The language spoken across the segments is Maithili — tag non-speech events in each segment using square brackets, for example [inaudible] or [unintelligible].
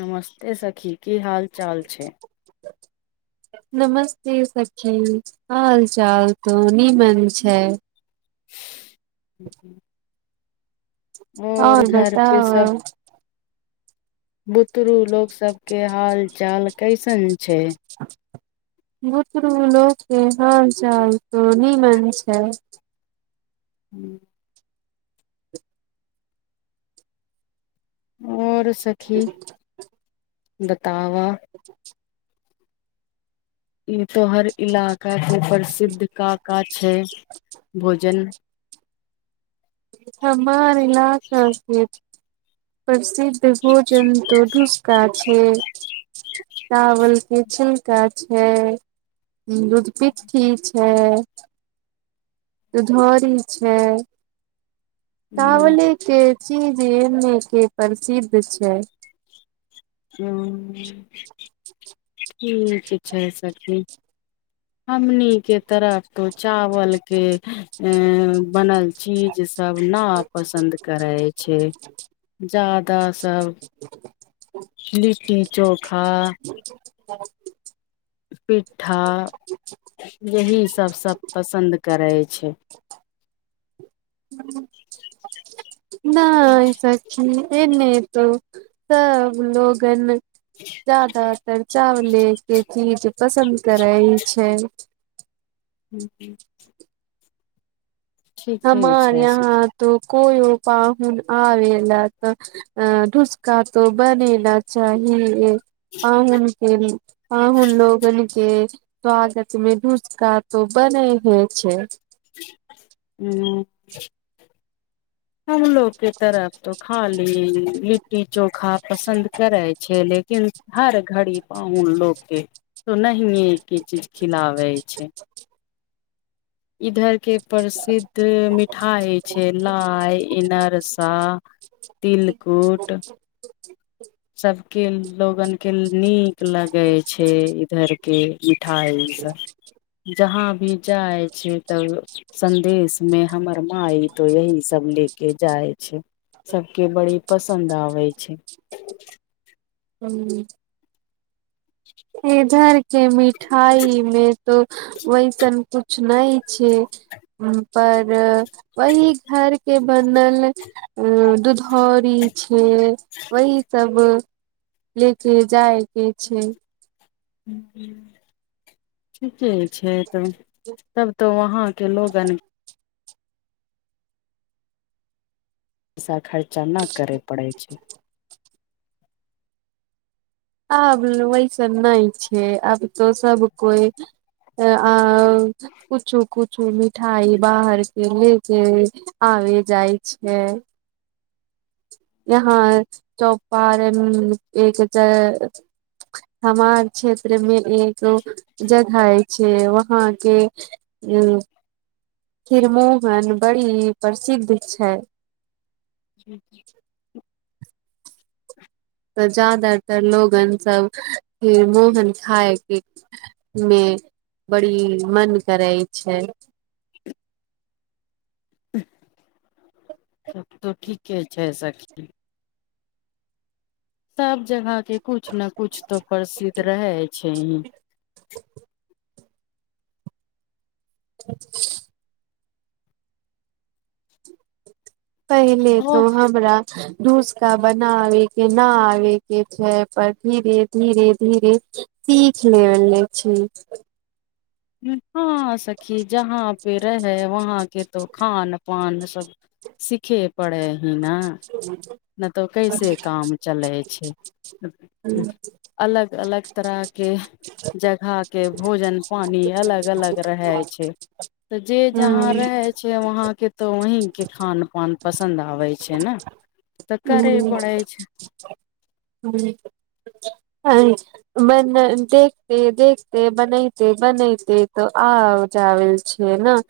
नमस्ते सखी की हाल चाल छै। नमस्ते सखी हाल चाल त निमन छै। [inaudible] आओर बताउ। बुतरु। लोकोग सबके हाल चाल कैसन छै। बुत्रलके हर जाल नि मन छै। ह्म। आओर सखी देख [unintelligible] ई तो हर इलाकाके प्रसिद्ध काका छै भोजन। हमार इलाका। प्रसिद्ध भोजन तो ढूसका छै चावल के छिलका छै दूधपि्ठी छै। दुधौरी छै चावले के चीजे मे के प्रसिद्ध छै। हु ठीक छै सखी। हमनी के तरफ तो चावल के बनल चीज सभ ना पसन्द करै छै, जादा सभ लिट्टी-चोखा पिट्ठा, यही सभ सभ पसन्द करै छै। नई सखी एने तो सब लोगन जादातर चावले के चीज पसन्द करैत छै। ह्म ह्म हमार छै यहा तो कोय पाहन आवेला तऽ, अ ढुसका तो बनेला चाहि। पाहुन के, पाहुन लोगन के स्वगत मे धूसका त बनेहे छैय। हू। हम लोक के तरफ तो खाली ई के चो खा पसन्द करे छै, लेकिन हर घड़ी पाहुन लोग के तो नही नि एके चीज खिला वे छै इधर के प्रसिद्ध मिठाइ छैय, लाई, इनरसा, तिलकुट। सब के लोगन के नीक लगे छै इधर के मिठाई सब जहा भी जाय छै तब, सदेश में हमर माय तो यही सब ले के जाय छैय। सबके बड़ी पसन्द आबै छै। [inaudible] हू। इधर के मिठाई मे तो वैसन कुछ नई छैय पर वही घर के बनल अ दुधौरी छै वही सब ले के जाइ के छैय। ठीके। छै त तब तऽ वहांके लोगन। पैसा खर्चा। जमा करे पड़ै छै। आब वैसन नहि छैय आब त सब कोइ आ। पुछु कुछ। मिठाइ बाहर के ले के आ जाइ छैय। यहाँ चौपार एक त हमार क्षेत्रमे एक जगह छैय वहााँके उ। खिरमोहन बड़ी प्रसिद्ध छै। [inaudible] तऽ जादातर लोगन सभके मोहन खाय के मे बड़ी मन करै छैय। सभ तऽ ठीके छै सखी। सब जगह। के कुछ ने कुछ तो प्रसिद्ध रहे हई। छैय। [inaudible] पहिले तो ओ हमरा। नुसका बनाबे के न आबे के छैय पर धीरे धीरे धीरे सीख लेेले छी। हँ सखी जहाँ पे रहै वहाँके तो खान पान सब सिखे पड़ै। है ना। नहि तऽ कैसे काम चलै छैय अलग। तरह के जगह के भोजन पानी अलग अलग रहे छै तऽ जे ह जहाँ रहे छैय वहां के। तऽ वहीं के खान पान पसन्द आबै छैय नइ। त करे परे छैय। ह्म। बन देखते देखते बनैते बनैते तऽ आ जाब छैय नइ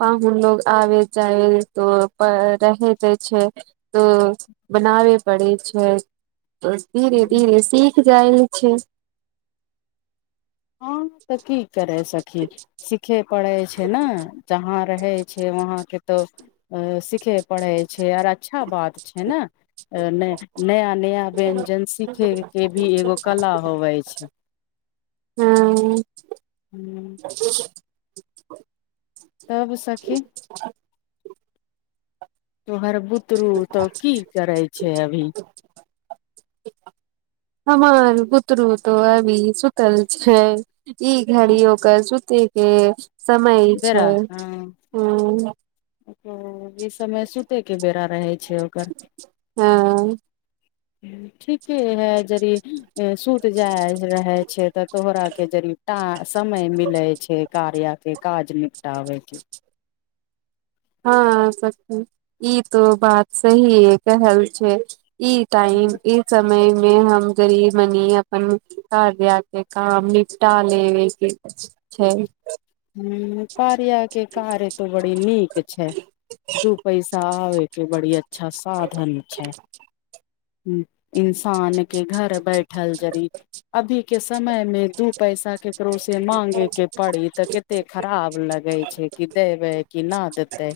पाहुन लोग आबैत जाय तऽ रहे छै तऽ बनाबे पड़ै छैय। ब धीरे धीरे सीख। जाइल छैय। हँ तऽ की। करै सखी सीखे पड़े छै। हय नै जहाँ रहे छै वहाँ के तो अ सीखे पढ़ै छैय आर अच्छा बात छैय नइ नया नया व्यंजन सिखयके भी एगो कला होबै छैय। ह ह्म्म। [unintelligible] तब सखी तोहर बुतरू तऽ की करै छै अभी। हमर बूतरू तो अभी सुतल छै। ई घड़ी ओकर सुतै के समय छै, हाँ। ओ ई समय सूतै के बेरा रहै हाँ। ह्म्म ठी के हय जरी ए सुत जाय रहे छै तऽ तोहरा के जरीटा समय मिले छै कार्या के काज निपटाबै के। हाँ सखी ई तो बात सहीये कहल छै। ई टाइम, ई समय मे मे हम जरी मनी अपन घर, दुआर के काम निपटा लेबे के छै। ह्म्म कार्या के कार्य तो बड़ी नीक छै, दू पैसा आबय के बड़ी अच्छा साधन छै। ह्म्म इंसान के घर बैठल जरी अभी के समय मे दू पैसा केकरो से ते माँगे के पड़ी तऽ के तै खराब लगै छै कि देबै कि ना देतै।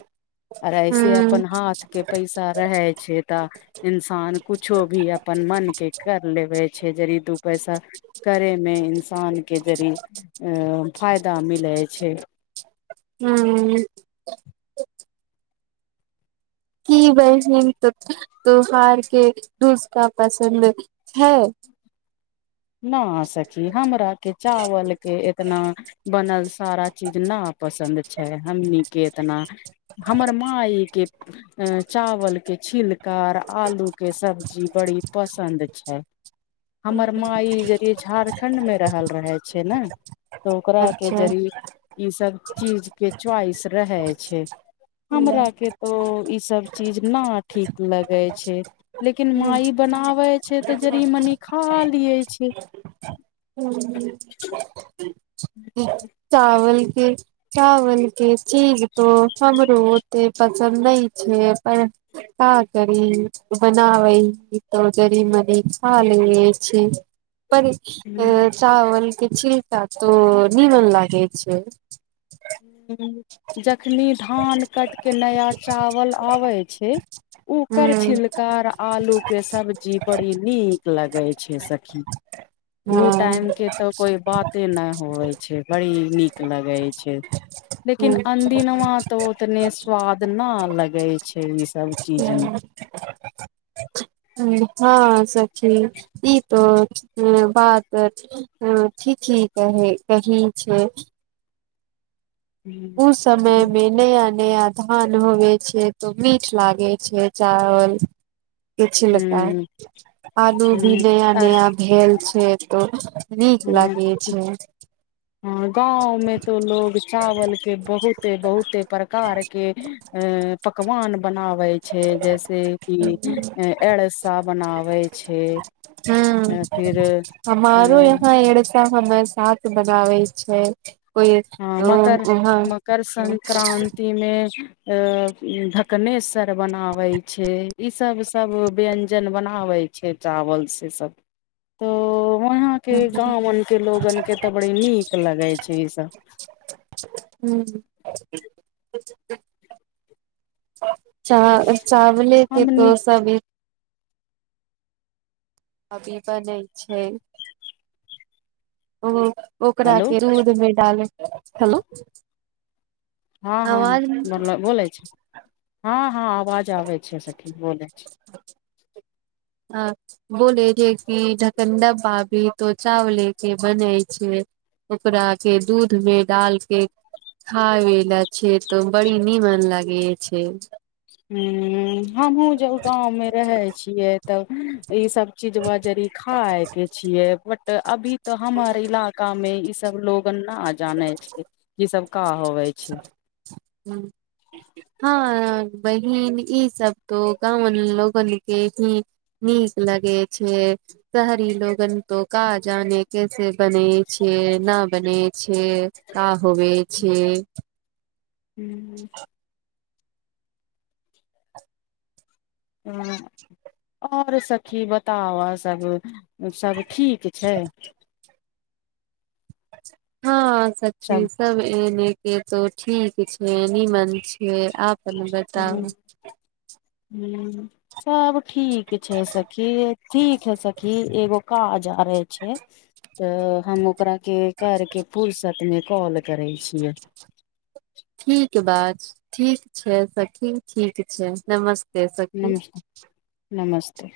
आर ऐसे हूँ अपन हाथ के पैसा रहे छै तऽ इंसान कुछो भी अपन मन के कर लेवे छै, जड़ी दू पैसा करे मे इंसान के जड़ी अ फायदा मिले छै। हूँ की बहिन तो तोहार के टुसका पसन्द छै। ना सखी हमरा के चावल के एतना बनल सारा चीज ना पसन्द छै, हमनी के एतना, हमर माई के ए चावल के छिलका आर आलूके सब्जी बड़ी पसन्द छै। हमरा माई जरी झारखन्ड में रहल रहे छै नै। हें। तऽ ओकरा के अच्छा जरी ई सब चीज के च्वाइस रहे छै, हमरा के तो ई सब चीज ना ठीक लगै छै। लेकिन माई बनाबै छै तऽ जरी मनी खा हु। [unintelligible] [unintelligible] चावल के चावल के चीज तो हमरो ओते पसन्द नै छेयै पर का करी बनाबै ई तौ जरी मे तै खा लेलिए छै बड़ी अ छै चावल के छिलका तो निमन लागे छै। हुं, जखनी धान कट के नया चावल आबै छै ओकर ह छिल कार आलू के सब्जी बड़ी नीक लगे छै सखी, उ टाइम के तऽ कोई बाते न होवे छै, बड़ी नीक लगे छै। लेकिन अनदिनमा तऽ ओतने स्वाद नै लगै छै इ सब चीज मे। हुं। हअ सखी ठीक इ त ह, बात त ठीक ह, ठीक ही कहे कही छैय। मे ओ समय ह मे नया नया धान होवे छैय तो मीठ लागे छैय चावल। के छिलका, ह आलू भी नया ह आर नया भेल छैय तो नीक लागे छैय। ह, गाँंव में तो लोग चावल के बहुते बहुते प्रकार के ए पकवान बनाबै छै, जैसेक कि अनरसा बनाबै छै, हूँ फिर अ हमारो यहाँ एरसा हमे साथ बनाबै छैय। हँ मकर मकर संक्रान्तिमे अअ ढकनेस्वर बनाबै छैय ईसभ सभ व्यञ्जन बनाबै छै चावल से सभ तऽ। वहां के गांव आ के लोगन के तऽ बड़ नीक लगे छै इ सब। [unintelligible] च, चावले के हमनी डोसा भी अभ ई बनै छैय। ओ। ओकरा हेलो के राउड में डाल हेलोवीन। हँ हँ मतलब बोल बोलै छैय हँ हँ आवाज आबै छैय सखिन बोलै छैय। आ बोले है कि ढकनडबाभी तो चावले के बनै छैय ओकरा के दूध मे डाल के खएे ल छै तो बड़ी नीमन लागे छैय। हु अ आ हमहुूँ जब गाँवमे रहै छियै। तब ई सब चीज बजड़ खाय के छियै। अभी। तऽ हमारे इलाका में इ। सब लोक। ना जानै छैय ई सब। का। होबै छैय। ह हँ। [unintelligible] बहिन ई सब तो गावन लोगन के ही नीक लगे छै शहरी लोगन तो का जाने कैसे बने। छेना बने। के का होबे छै। हं। और सखी बताव सब। सभ ठीक छै। हँ। सची सब एने। से तो ठीक छ। निमन छै आपने बताउ। हम्म। तब ठीक छै सखी ठीक है सखी एगो। का जा र छै, त हम ओकरा के करके र्फूसत में कॉल करै छियै। ठीक बा, ठीक छै, सखी ठीक छै नमस नमस्ते।